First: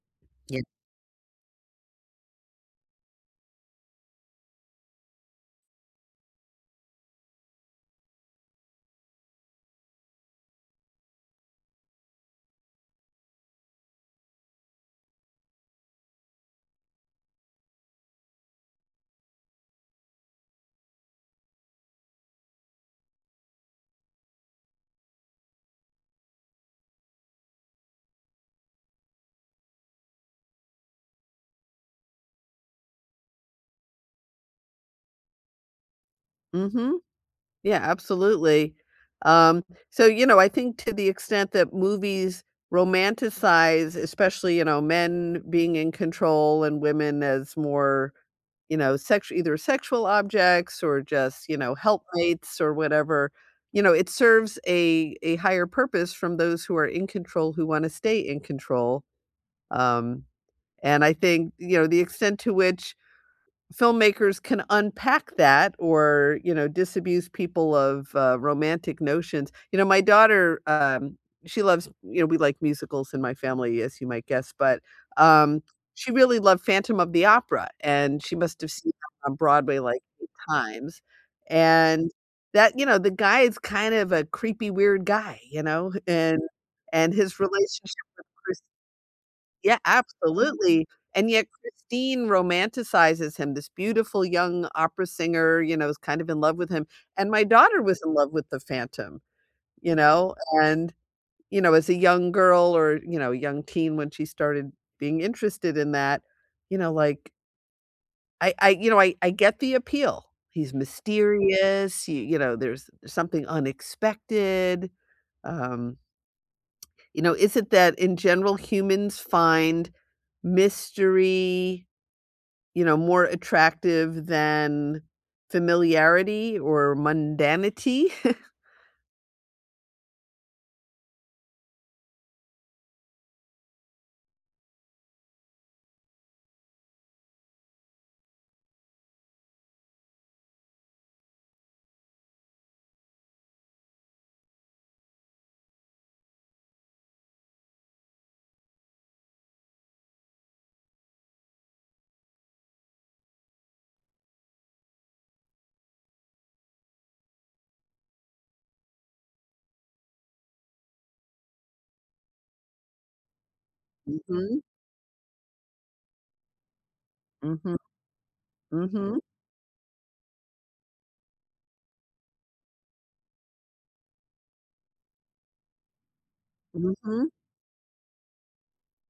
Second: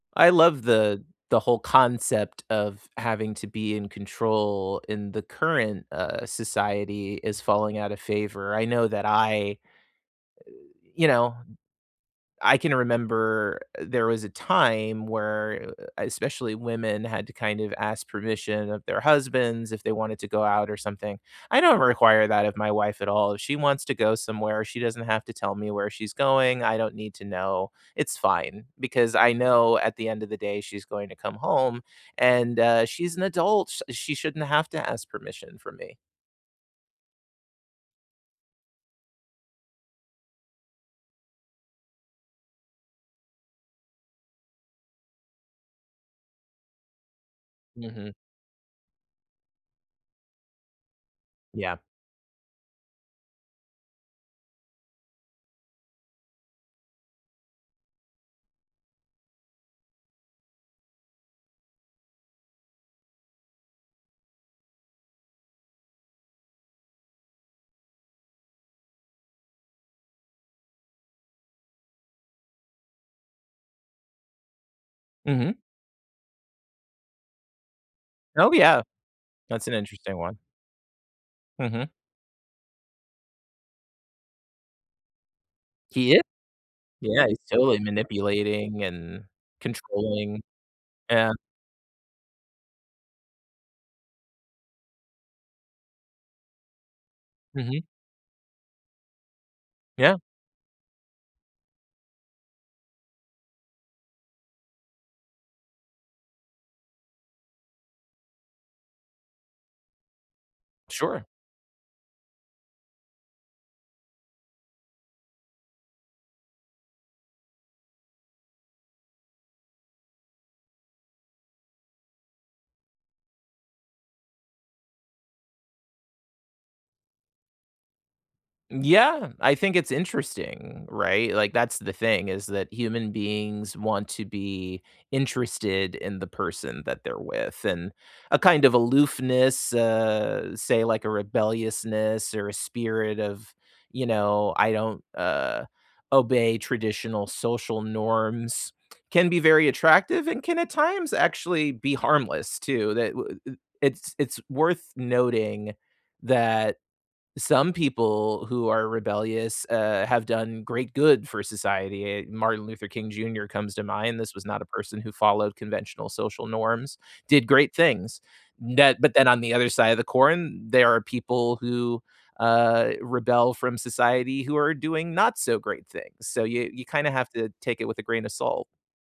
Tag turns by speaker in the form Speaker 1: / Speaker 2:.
Speaker 1: I
Speaker 2: Yeah.
Speaker 1: love the the whole concept of having to be in control in the current, uh, society is falling out of favor. I know that I uh, you know, I can remember there was a time where, uh, especially women had to kind of ask permission of their husbands if they wanted to go out or something. I don't require that of my wife at all. If she wants to go somewhere, she doesn't have to tell me where she's going, I don't need to know, it's fine because I know at the end of the day she's going to come home and, uh, she's an adult, sh she shouldn't have to ask permission from me.
Speaker 2: Mhm. Yeah, absolutely. Um, so, you know, I think to the extent that movies romanticize, especially, you know, men being in control, and women as
Speaker 1: Mhm.
Speaker 2: more, you know, sexu either sexual objects, or just, you
Speaker 1: Yeah.
Speaker 2: know, helpmates, or whatever, you know, it serves a a higher purpose from those who are in control who wanna stay in control, um, and I think, you know, the extent to which filmmakers can unpack that or, you know, disabuse people of, uh, romantic notions You know, my daughter, um, she loves you know, we like musicals in my family, as you might guess, but,
Speaker 1: Mhm.
Speaker 2: um, she really loved Phantom of the Opera, and she
Speaker 1: Oh,
Speaker 2: must have
Speaker 1: yeah.
Speaker 2: seen 'em on
Speaker 1: That's an
Speaker 2: Broadway, like,
Speaker 1: interesting
Speaker 2: 8
Speaker 1: one.
Speaker 2: times.
Speaker 1: Mhm.
Speaker 2: And, that you know, the guy is kind of a creepy weird guy, you know? H
Speaker 1: He i
Speaker 2: And and
Speaker 1: Yeah, he's
Speaker 2: his
Speaker 1: totally
Speaker 2: relationship with Chris
Speaker 1: manipulating and
Speaker 2: Yeah,
Speaker 1: controlling.
Speaker 2: absolutely! And
Speaker 1: Yeah.
Speaker 2: yet Christine romanticizes him, this beautiful young opera singer, you know, is kind of in love with him. And my
Speaker 1: Mhm.
Speaker 2: daughter was in love with the Phantom, you
Speaker 1: Yeah.
Speaker 2: know? And, you know, as a young girl, or, you know, a young teen, when she started being interested in that, you know, like I I, you know, I I get the appeal. He's
Speaker 1: Sure.
Speaker 2: mysterious, y you know, there's something unexpected, um You know, is it that in general humans find mystery, you know, more attractive than, familiarity or mundanity?
Speaker 1: Yeah. I think it's interesting, right? Like, that's the thing is that human beings want to be interested in the person that they're with and a kind of aloofness, uh, say, like, a rebelliousness or a spirit of, you know, "I don't, uh, obey traditional social norms," can be very attractive and can at times actually be harmless too. Tha w uh It's it's worth noting that some people who are rebellious, uh, have done great good for society, eh, Martin Luther King Junior comes to mind. This was
Speaker 2: Mhm.
Speaker 1: not a person who followed conventional social norms, did great
Speaker 2: Mhm.
Speaker 1: things. That but
Speaker 2: Mhm.
Speaker 1: then on the other side of the corn, there are people who, uh, rebel from society who are doing not so great things. So y you kinda have
Speaker 2: Mhm.
Speaker 1: to take it with a grain of salt.